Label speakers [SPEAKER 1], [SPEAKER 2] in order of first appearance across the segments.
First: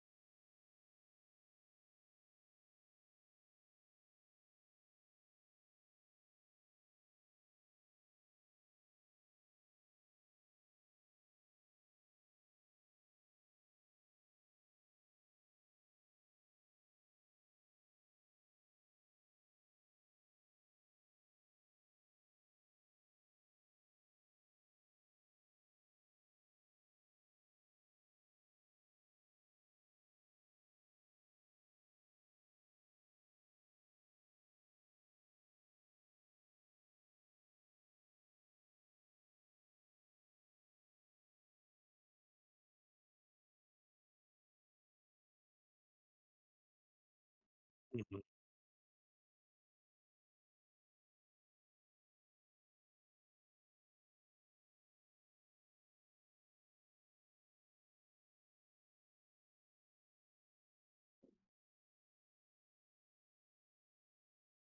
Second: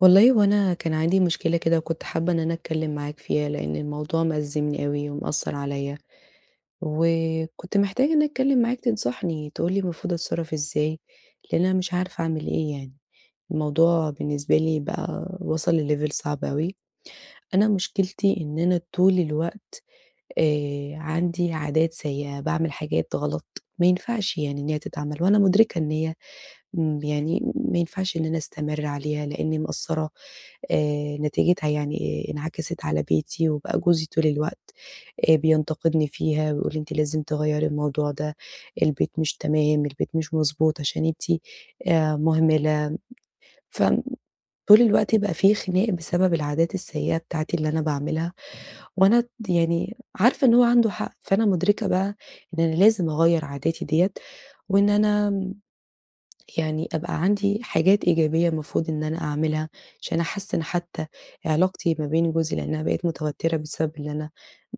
[SPEAKER 1] والله هو أنا كان عندي مشكلة كده وكنت حابة إن أنا أتكلم معاك فيها، لإن الموضوع مأزّمني أوي ومأثّر عليَّ، وكنت محتاجة إن أنا أتكلم معاك تنصحني، تقول لي المفروض أتصرّف إزاي، لإن أنا مش عارفة أعمل إيه يعني. الموضوع بالنسبة لي بقى وصل لlevel صعب أوي. أنا مشكلتي إن أنا طول الوقت عندي عادات سيئة، باعمل حاجات غلط ما ينفعش يعني إن هي تتعمل، وأنا مدركة إن هي يعني ما ينفعش إن أنا أستمر عليها لإني مقصّرة نتيجتها يعني انعكست على بيتي، وبقى جوزي طول الوقت بينتقدني فيها، ويقول لي: "أنتِ لازم تغيّري الموضوع ده، البيت مش تمام، البيت مش مضبوط عشان أنتِ مهملة." فطول الوقت بقى في خناق بسبب العادات السيئة بتاعتي اللي أنا
[SPEAKER 2] اهم.
[SPEAKER 1] باعملها، وأنا يعني عارفة إن هو عنده حق، فأنا مدركة بقى إن أنا لازم أغيّر عاداتي ديّة، وإن أنا يعني أبقى عندي حاجات إيجابية المفروض إن أنا أعملها عشان أحسّن حتى علاقتي ما بين جوزي، لإنّها بقت متوتّرة بسبب اللي أنا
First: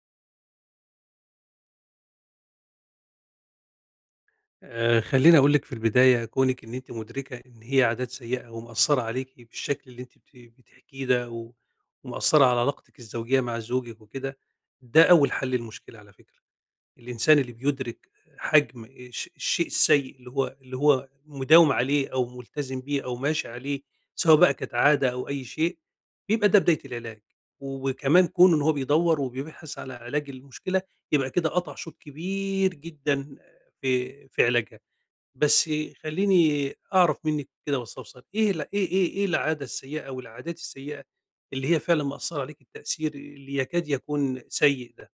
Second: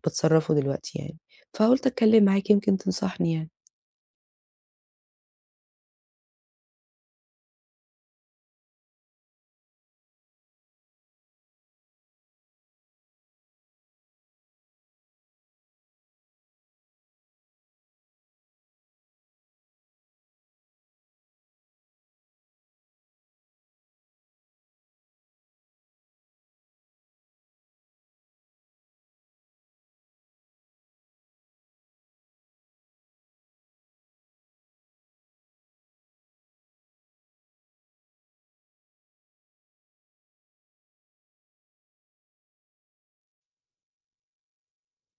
[SPEAKER 1] باتصرّفه دلوقتي يعني، فقُلت أتكلّم معاك يمكن تنصحني يعني.
[SPEAKER 2] خلّيني أقول لِك في البداية كونِك إن أنتِ مُدركة إن هي عادات سيئة ومأثّرة عليكِ بالشكل اللي أنتِ بتحكيه ده و ومأثّرة على علاقتِك الزوجية مع زوجِك وكده، ده أول حل للمشكلة على فكرة. الإنسان اللي بيُدرِك حجم الشيء السيء اللي هو مداوم عليه أو ملتزم بيه أو ماشي عليه، سواء بقى كانت عادة أو أي شيء، بيبقى ده بداية العلاج، وكمان كونه إن هو بيدوّر وبيبحث على علاج المشكلة، يبقى كده قطع شوط كبير جدًا في علاجها. بس خلّيني أعرف منِّك كده واستفسر، إيه ال إيه إيه إيه العادة السيئة أو العادات السيئة اللي هي فعلًا مأثّرة عليكِ التأثير اللي يكاد يكون سيء ده؟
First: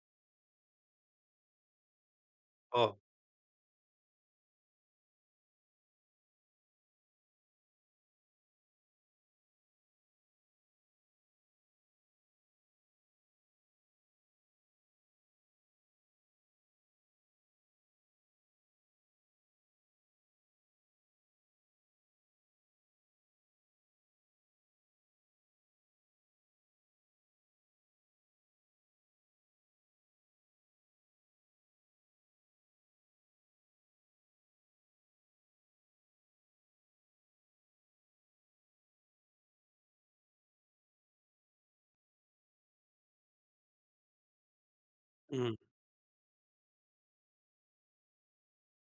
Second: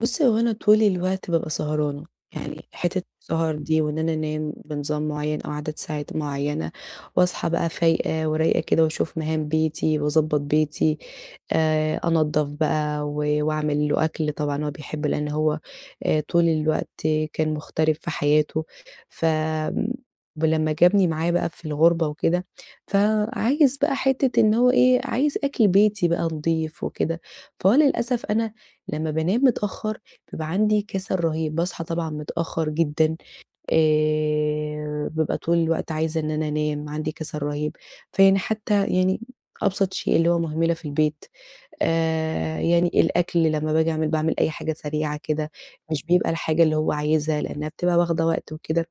[SPEAKER 1] بُصّي، هو أنا طول الوقت بابقى سهرانة، يعني
[SPEAKER 2] آه.
[SPEAKER 1] حتّة السهر دي وإن أنا أنام بنظام معيّن أو عدد ساعات معيّنة واصحى بقى فايقة ورايقة كده واشوف مهام بيتي واضبّط بيتي، أنضّف بقى واعمل له أكل، طبعًا هو بيحب لإن هو طول الوقت كان مغترب في حياته، ف آمم ولمّا جابني معاه بقى في الغُربة وكده، فعايز بقى حتّة إن هو إيه، عايز أكل بيتي بقى نضيف وكده، فهو للأسف أنا لمّا بانام متأخّر بيبقى عندي كسل رهيب، باصحى طبعًا متأخّر جدًا، بابقى طول الوقت عايزة إن أنا أنام، عندي كسل رهيب، فيعني حتى يعني أبسط شيء اللي هو مهملة في البيت، يعني الأكل لمّا باجي باعمل أي حاجة سريعة كده،
[SPEAKER 2] إمم،
[SPEAKER 1] مش بيبقى الحاجة اللي هو عايزها لإنها بتبقى واخدة وقت وكده.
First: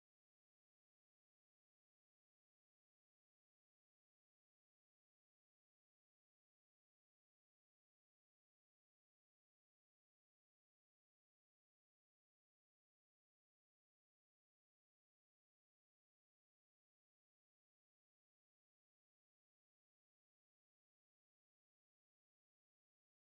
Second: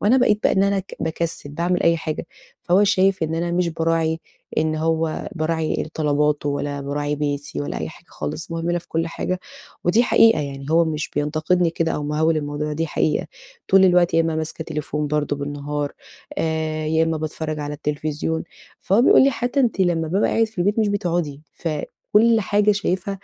[SPEAKER 1] وأنا بقيت بقى إن أنا باكسّل، باعمل أي حاجة، فهو شايف إن أنا مش باراعي إن هو باراعي طلباته ولا باراعي بيتي ولا أي حاجة خالص، مهمِلة في كل حاجة، ودي حقيقة يعني هو مش بينتقدني كده أو مهوِّل الموضوع، دي حقيقة، طول الوقت يا إمّا ماسكة تليفون برضه بالنهار، يا إمّا باتفرّج على التلفزيون، فهو بيقول لي: "حتى أنتِ لمّا بابقى قاعد في البيت مش بتقعدي." فكل حاجة شايفها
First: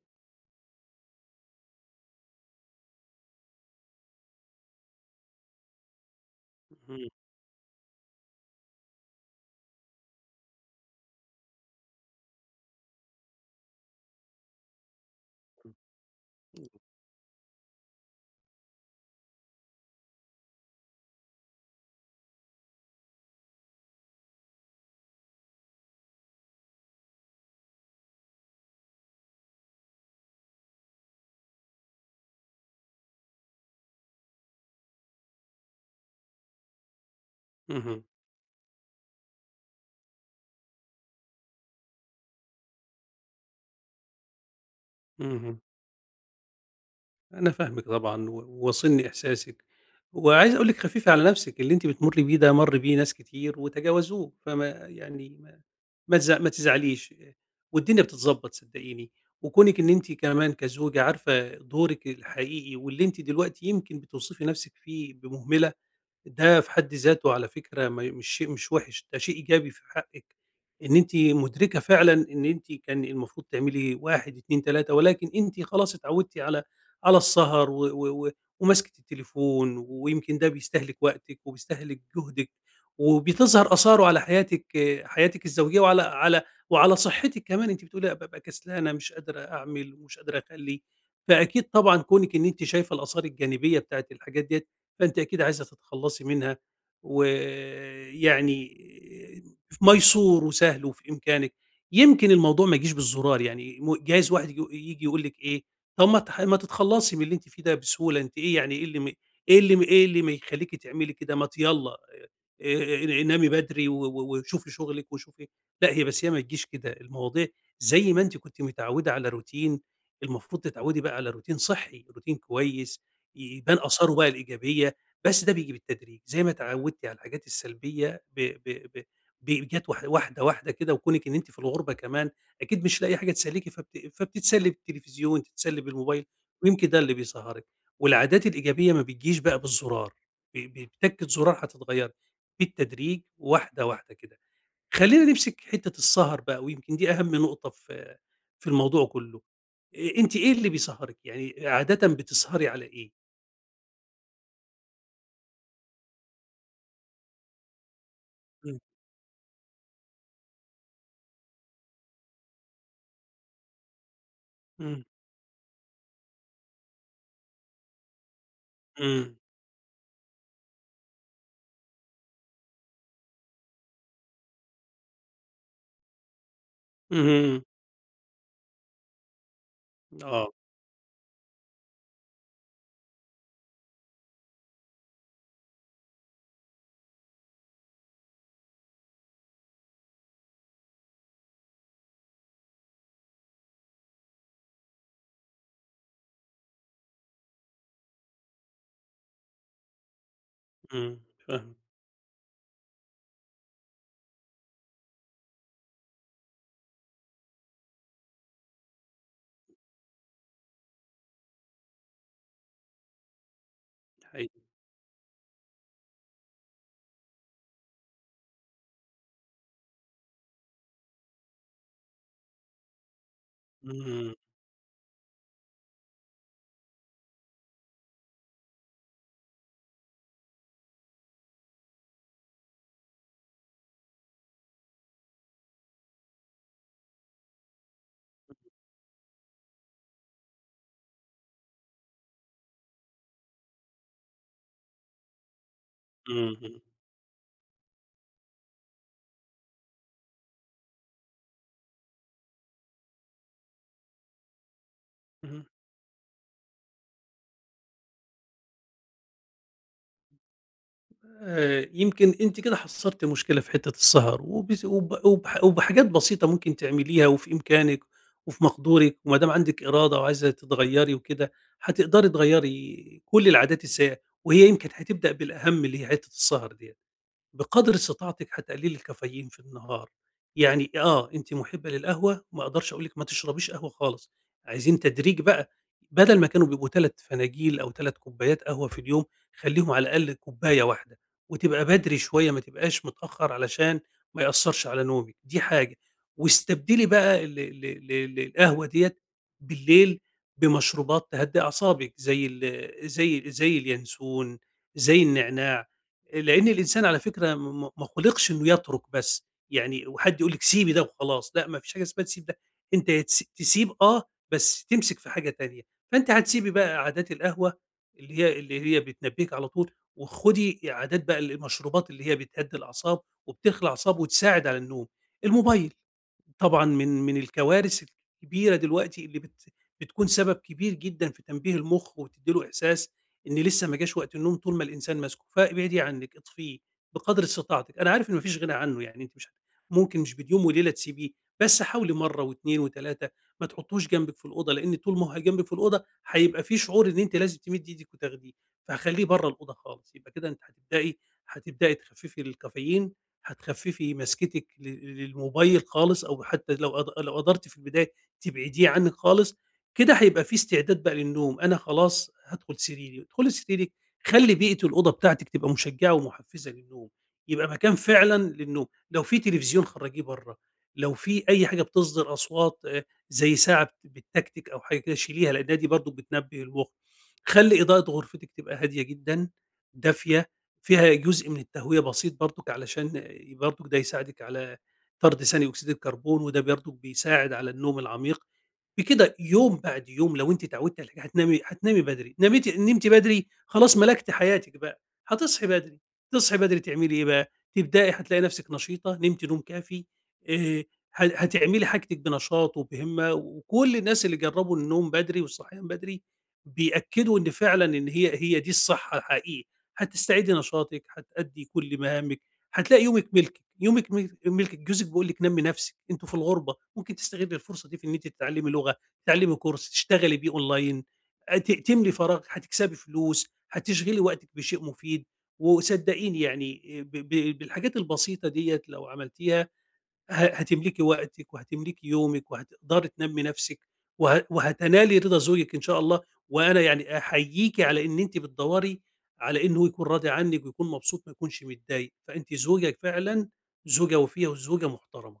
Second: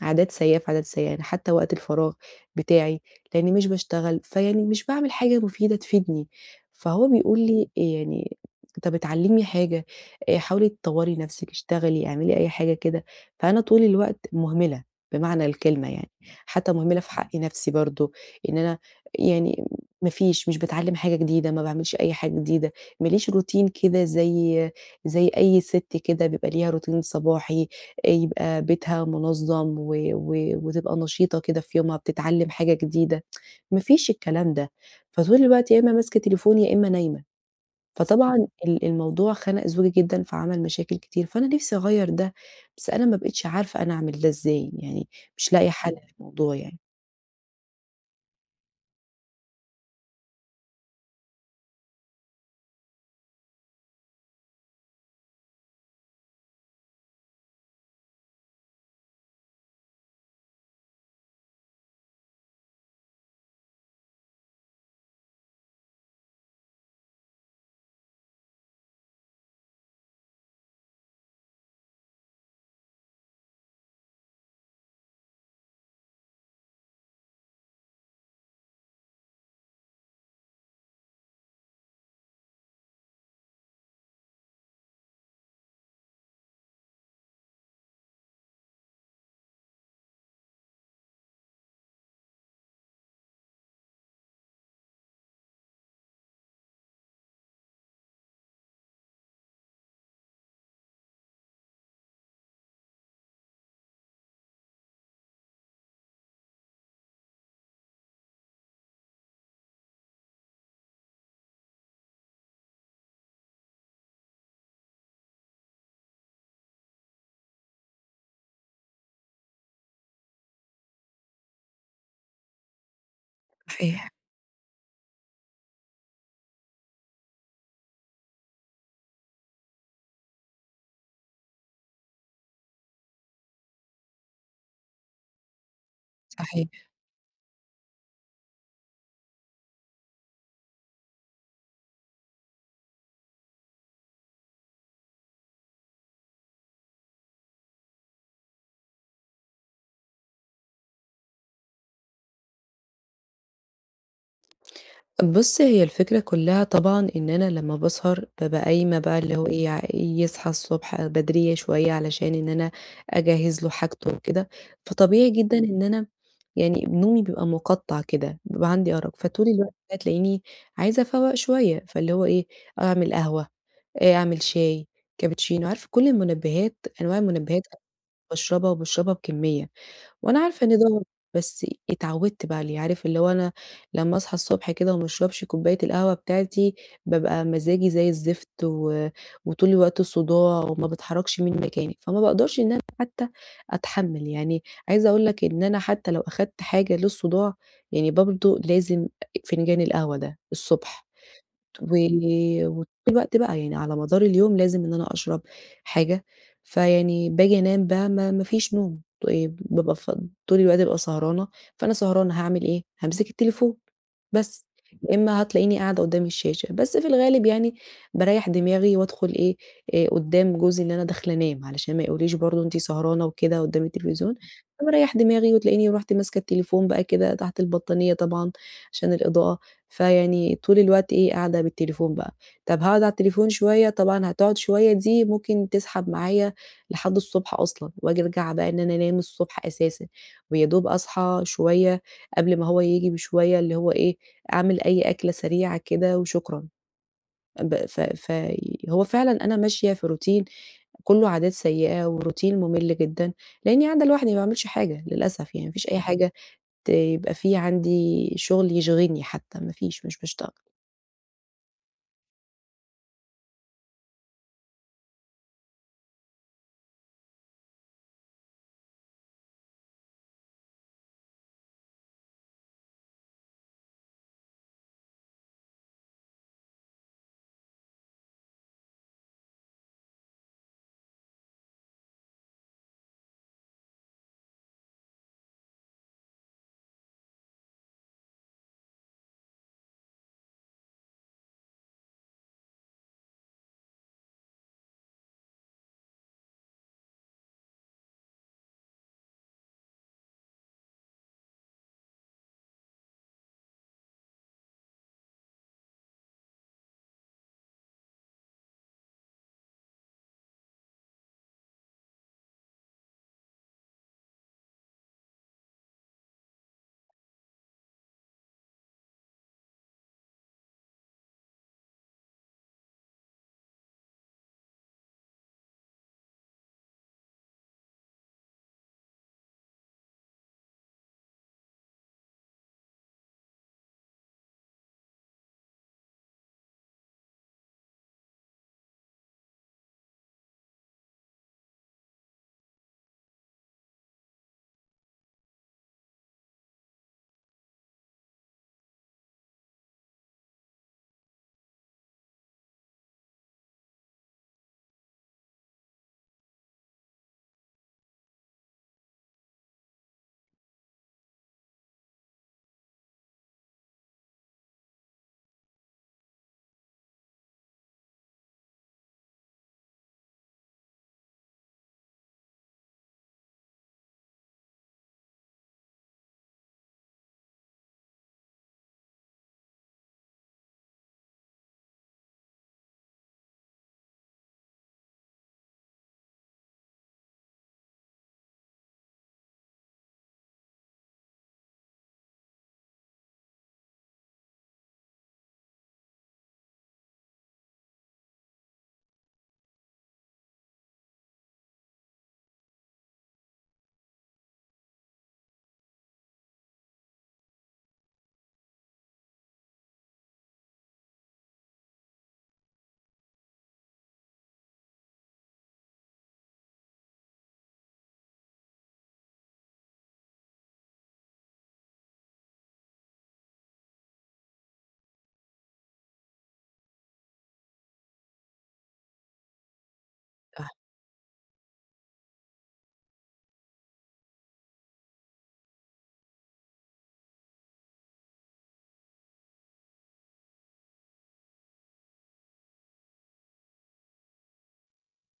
[SPEAKER 1] عادات سيئة في عادات سيئة، يعني حتى وقت الفراغ بتاعي لإني مش باشتغل، فيعني مش باعمل حاجة مفيدة تفيدني، فهو
[SPEAKER 2] إمم.
[SPEAKER 1] بيقول لي إيه يعني طَب اتعلّمي حاجة، حاولي تطوّري نَفْسِك، اشتغلي، اعملي أي حاجة كده، فأنا طول الوقت مهملة بمعنى الكلمة يعني، حتى مهملة في حق نَفْسي برضه، إن أنا يعني ما فيش مش باتعلّم حاجة جديدة، ما باعملش أي حاجة جديدة، ما ليش روتين كده زي أي سِت كده بيبقى ليها روتين صباحي، يبقى بيتها منظّم و و وتبقى نشيطة كده في يومها، بتتعلّم حاجة جديدة، ما فيش الكلام ده، فطول الوقت يا إمّا ماسكة تليفون، يا إمّا نايمة،
[SPEAKER 2] اهم،
[SPEAKER 1] فطبعًا. الموضوع خَنَق زوجي جدًا، فعمل مشاكل كتير، فأنا نِفْسي أغيّر ده، بس أنا ما بقيتش عارفة أنا أعمل ده إزاي، يعني مش
[SPEAKER 2] اهم.
[SPEAKER 1] لاقية حل للموضوع يعني.
[SPEAKER 2] أنا فاهمِك طبعًا وواصلني إحساسِك، وعايز أقول لِك خفِّفي على نَفْسِك، اللي أنتِ بتمُرّي بيه ده مَر بيه ناس كتير وتجاوزوه، فما يعني ما ما تز ما تزعليش، والدنيا بتتضبّط صدّقيني، وكونِك إن أنتِ كمان كزوجة عارفة دورِك الحقيقي واللي أنتِ دلوقتي يمكن بتوصفي نَفْسِك فيه بمهملة ده في حد ذاته على فكرة ما مش شيء مش وِحِش، ده شيء إيجابي في حقِّك، إن أنتِ مُدركة فعلًا إن أنتِ كان المفروض تعملي 1، 2، 3 ولكن أنتِ خلاص اتعوّدتِ على السهر و و و ومسكة التليفون، ويمكن ده بيستهلك وقتِك وبيستهلك جهدِك، وبتظهر آثاره على حياتِك آه، حياتِك الزوجية وعلى صحتِك كمان، أنتِ بتقولي أنا بابقى كسلانة مش قادرة أعمل ومش قادرة أخلّي، فأكيد طبعًا كونِك إن أنتِ شايفة الآثار الجانبية بتاعة الحاجات ديّة فأنتِ أكيد عايزة تتخلّصي منها، ويعني ميسور وسهل وفي إمكانِك. يمكن الموضوع ما يجيش بالزرار يعني جايز واحد ييجي يقول لِك إيه، طب ما تح ما تتخلّصي من اللي أنتِ فيه ده بسهولة، أنتِ إيه يعني إيه اللي ما يخلّيكِ تعملي كده، ما ت يالّا آآ، نامي بدري و و وشوفي شغلِك وشوفي لأ، هي بس هي ما تجيش كده، المواضيع زي ما أنتِ كنتِ متعوّدة على روتين، المفروض تتعوّدي بقى على روتين صحّي، روتين كويس، يبان
[SPEAKER 1] صحيح،
[SPEAKER 2] آثاره بقى الإيجابية. بس ده بييجي بالتدريج، زي ما اتعودتِ على الحاجات السلبية ب ب ب ب جات واحدة، واحدة كده، وكونِك إن أنتِ في الغُربة كمان أكيد مش لاقية حاجة تسليكِ فبتتسلي بالتلفزيون، تتسلي بالموبايل،
[SPEAKER 1] صحيح.
[SPEAKER 2] ويمكن ده اللي بيسهّرِك. والعادات الإيجابية ما بتجيش بقى بالزرار، بتَكّة زرار هتتغيّري، بالتدريج واحدة، واحدة كده. خلّينا نمسك حتّة السهر بقى، ويمكن دي أهم نقطة في الموضوع كلّه. أنتِ إيه اللي بيسهّرِك؟ يعني عادةً بتسهري على إيه؟
[SPEAKER 1] بُص، هي الفكرة كلّها طبعًا إن أنا لمّا باسهر بابقى
[SPEAKER 2] إمم،
[SPEAKER 1] قايمة بقى اللي هو إيه، يصحى الصبح بدرية شوية علشان إن أنا أجهّز له حاجته وكده،
[SPEAKER 2] إمم،
[SPEAKER 1] فطبيعي جدًا إن أنا يعني نومي بيبقى مُقطّع كده، بيبقى عندي أرق،
[SPEAKER 2] إمم.
[SPEAKER 1] فطول الوقت هتلاقيني عايزة أفوّق شوية، فاللي هو إيه، أعمل قهوة، أعمل شاي، كابتشينو، عارفة كل المنبهات، أنواع
[SPEAKER 2] اهم،
[SPEAKER 1] المنبهات أنا باشربها وباشربها بكمية. وأنا
[SPEAKER 2] آه،
[SPEAKER 1] عارفة إن ده بس اتعودت بقى عليه، عارف اللي هو أنا لمّا أصحى الصبح كده وما اشربش كوباية القهوة بتاعتي، بابقى مزاجي زي الزفت وطول الوقت صداع وما باتحركش من مكاني، فما باقدرش إن أنا حتى أتحمّل، يعني عايزة أقول لك إن أنا حتى لو أخدت حاجة للصداع، يعني برضه لازم فنجان القهوة ده الصبح.
[SPEAKER 2] إمم، فاهمِك
[SPEAKER 1] و وطول الوقت بقى يعني على مدار اليوم لازم إن أنا أشرب حاجة، فيعني باجي أنام بقى ما فيش نوم، بابقى طول الوقت بابقى سهرانة، فأنا سهرانة هاعمل إيه، هامسك التليفون
[SPEAKER 2] حقيقي،
[SPEAKER 1] بس، يا إما هتلاقيني قاعدة قدّام الشاشة، بس في الغالب يعني باريّح دماغي وأدخل إيه، قدّام جوزي إن أنا داخلة أنام، علشان ما يقوليش برضه أنتِ سهرانة وكده قدّام
[SPEAKER 2] إمم،
[SPEAKER 1] التلفزيون، فباريّح دماغي وتلاقيني رُحت ماسكة التليفون بقى كده تحت البطانية طبعًا عشان الإضاءة فيعني طول الوقت إيه، قاعدة بالتليفون بقى، طب هاقعد على التليفون شوية، طبعًا هتقعد شوية دي ممكن تسحب معايا لحد الصبح أصلًا، وآجي أرجع بقى إن أنا أنام الصبح أساسًا، ويا دوب أصحى شوية قبل ما هو ييجي بشوية، اللي هو إيه، أعمل أي أكلة سريعة كده
[SPEAKER 2] إمم،
[SPEAKER 1] وشكرًا.
[SPEAKER 2] إمم،
[SPEAKER 1] ب ف فهو فعلًا أنا ماشية في روتين كُلّه عادات سيئة وروتين مُمِل جدًا، لإني قاعدة لوحدي ما باعملش حاجة للأسف
[SPEAKER 2] اهم،
[SPEAKER 1] يعني، ما فيش أي حاجة يبقى في عندي شغل يشغلني حتى، ما فيش، مش باشتغل.
[SPEAKER 2] يمكن أنتِ كده حصّرتِ مشكلة في حتّة السهر وبس وب وبح وبحاجات بسيطة ممكن تعمليها وفي إمكانِك وفي مقدورِك وما دام عندِك إرادة وعايزة تتغيّري وكده، هتقدري تغيّري كل العادات السيئة، وهي يمكن هتبدأ بالأهم اللي هي حتّة السهر ديّة. بقدر استطاعتِك هتقللي الكافيين في النهار، يعني آه، أنتِ محبة للقهوة ما أقدرش أقول لِك ما تشربيش قهوة خالص، عايزين تدريج بقى، بدل ما كانوا بيبقوا 3 فناجيل أو 3 كوبايات قهوة في اليوم، خلّيهم على الأقل كوباية واحدة، وتبقى بدري شوية ما تبقاش متأخر علشان ما يأثّرش على نومِك، دي حاجة، واستبدلي بقى ال ال ال القهوة ديّة بالليل بمشروبات تهدّي أعصابِك زي اليانسون، زي النعناع. لإن الإنسان على فكرة م م ما خُلقش إنه يترك بس، يعني وحد يقول لِك سيبي ده وخلاص، لأ ما فيش حاجة اسمها تسيب ده، أنت يا تسيب آه، بس تمسك في حاجة تانية، فأنتِ هتسيبي بقى عادات القهوة اللي هي بتنبّيك على طول، وخُدي عادات بقى المشروبات اللي هي بتهدّي الأعصاب وبتخلع الأعصاب وتساعد على النوم، الموبايل طبعًا من الكوارث الكبيرة دلوقتي اللي بتكون سبب كبير جدًا في تنبيه المُخ وبتدّي له إحساس إن لسه ما جاش وقت النوم طول ما الإنسان ماسكه، فابعدي عنِّك، اطفيه بقدر استطاعتِك، أنا عارف إن ما فيش غنى عنه يعني أنتِ مش ممكن مش بين يوم وليلة تسيبيه، بس حاولي مرّة و2 و3 ما تحطّوش جنبِك في الأوضة، لإن طول ما هو جنبِك في الأوضة هيبقى في شعور إن أنتِ لازم تمدّي إيدِك وتاخديه، فخلّيه برّه الأوضة خالص، يبقى كده أنتِ هتبدئي تخفّفي الكافيين، هتخفّفي مسكتِك للموبايل خالص أو حتى لو قدرتِ في البداية تبعديه عنِّك خالص، كده هيبقى في استعداد بقى للنوم، أنا خلاص هادخل سريري، ادخلي سريرِك خلّي بيئة الأوضة بتاعتِك تبقى مشجّعة ومحفّزة للنوم، يبقى مكان فعلًا للنوم، لو في تلفزيون خرّجيه برّه، لو في أي حاجة بتصدر أصوات زي ساعة بتتكتك أو حاجة كده شيليها لأنها دي برضه بتنبّه المخ، خلّي إضاءة غرفتِك تبقى هادية جدًا، دافية، فيها جزء من التهوية بسيط برضُك علشان آه، برضُك ده يساعدِك على طرد ثاني أكسيد الكربون وده برضُك بيساعد على النوم العميق. بكده يوم بعد يوم لو أنتِ اتعودتِ على حاجة هتنامي بدري، نمتِ بدري خلاص ملكتِ حياتِك بقى، هتصحي بدري، تصحي بدري تعملي إيه بقى، تبدئي هتلاقي نفسِك نشيطة، نمتِ نوم كافي، آآ ه هتعملي حاجتِك بنشاط وبهمة، وكل الناس اللي جربوا النوم بدري والصحيان بدري بيأكدوا إن فعلًا إن هي دي الصحة الحقيقية، هتستعيدي نشاطِك، هتأدي كل مهامِك، هتلاقي يومِك ملكِك، يومِك ملكِك، جوزِك بيقول لِك نمّي نفسِك، أنتم في الغربة، ممكن تستغلي الفرصة دي في إن أنتِ تتعلّمي لغة، تتعلّمي كورس، تشتغلي بيه أونلاين، ت تملي فراغ، هتكسبي فلوس، هتشغلي وقتِك بشيء مفيد، وصدّقيني يعني ب ب بالحاجات البسيطة ديّة لو عملتيها هتملكي وقتِك وهتملكي يومِك وهتقدري تنمّي نَفْسِك وهتنالي رضا زوجِك إن شاء الله، وأنا يعني أحييكِ على إن أنتِ بتدوّري على إنه هو يكون راضي عنِّك ويكون مبسوط ما يكونش متضايق، فأنتِ زوجة فعلًا زوجة وفيّة وزوجة محترمة،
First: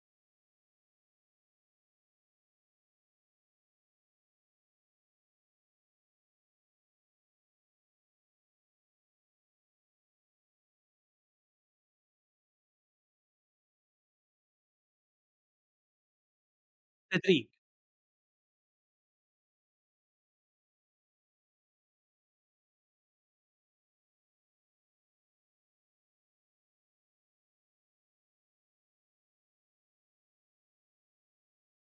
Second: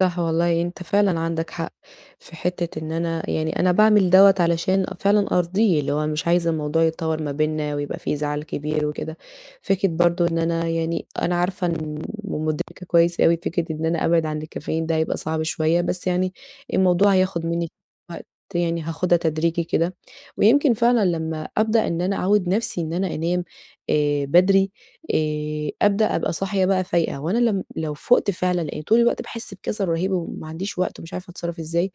[SPEAKER 1] صح والله أنت فعلًا عندك حق، في حتّة إن أنا يعني أنا باعمل دوّة علشان فعلًا أرضيه، اللي هو مش عايزة الموضوع يتطوّر ما بيننا ويبقى في زعل كبير وكده، فكرة برضه إن أنا يعني أنا عارفة إن ومدركة كويس أوي فكرة إن أنا أبعد عن الكافيين ده هيبقى صعب شوية، بس يعني الموضوع هياخد
[SPEAKER 2] بالتدريج.
[SPEAKER 1] منّي وقت يعني هاخدها تدريجي كده، ويمكن فعلًا لمّا أبدأ إن أنا أعوّد نَفْسي إن أنا أنام بدري أبدأ أبقى صاحية بقى فايقة، وأنا لم لو فُقت فعلًا لإن طول الوقت باحس بكسل رهيب وما عنديش وقت ومش عارفة أتصرّف إزاي،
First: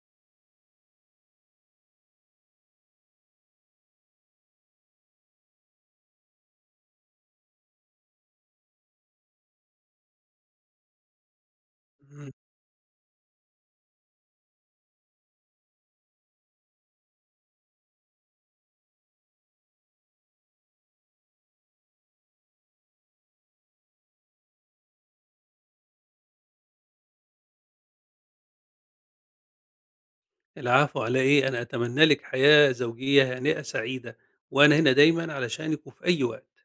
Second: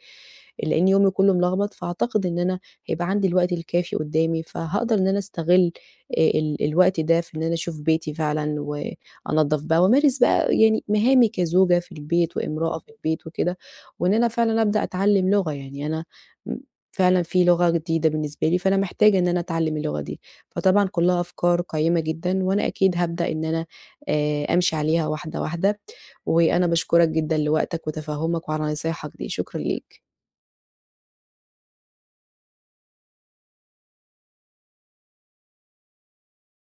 [SPEAKER 1] لإن يومي كُلّه ملخبط، فأعتقد إن أنا هيبقى عندي الوقت الكافي قدّامي، فهاقدر إن أنا أستغل الوقت ده في إن أنا أشوف بيتي فعلًا وأنضّف بقى وأمارس بقى يعني مهامي كزوجة في البيت وامرأة في البيت وكده، وإن أنا فعلًا أبدأ أتعلّم لغة، يعني أنا م فعلًا في لغة جديدة بالنسبة لي، فأنا محتاجة إن أنا أتعلّم اللغة دي. فطبعًا كلّها أفكار قيّمة جدًا، وأنا أكيد هابدأ إن أنا أمشي عليها واحدة، واحدة، وأنا باشكرك جدًا لوقتك وتفهُّمك وعلى نصايحك دي، شكرًا ليك.
[SPEAKER 2] العفو على إيه أنا أتمنى لك حياة زوجية هانئة سعيدة وأنا هنا دايما علشانك وفي أي وقت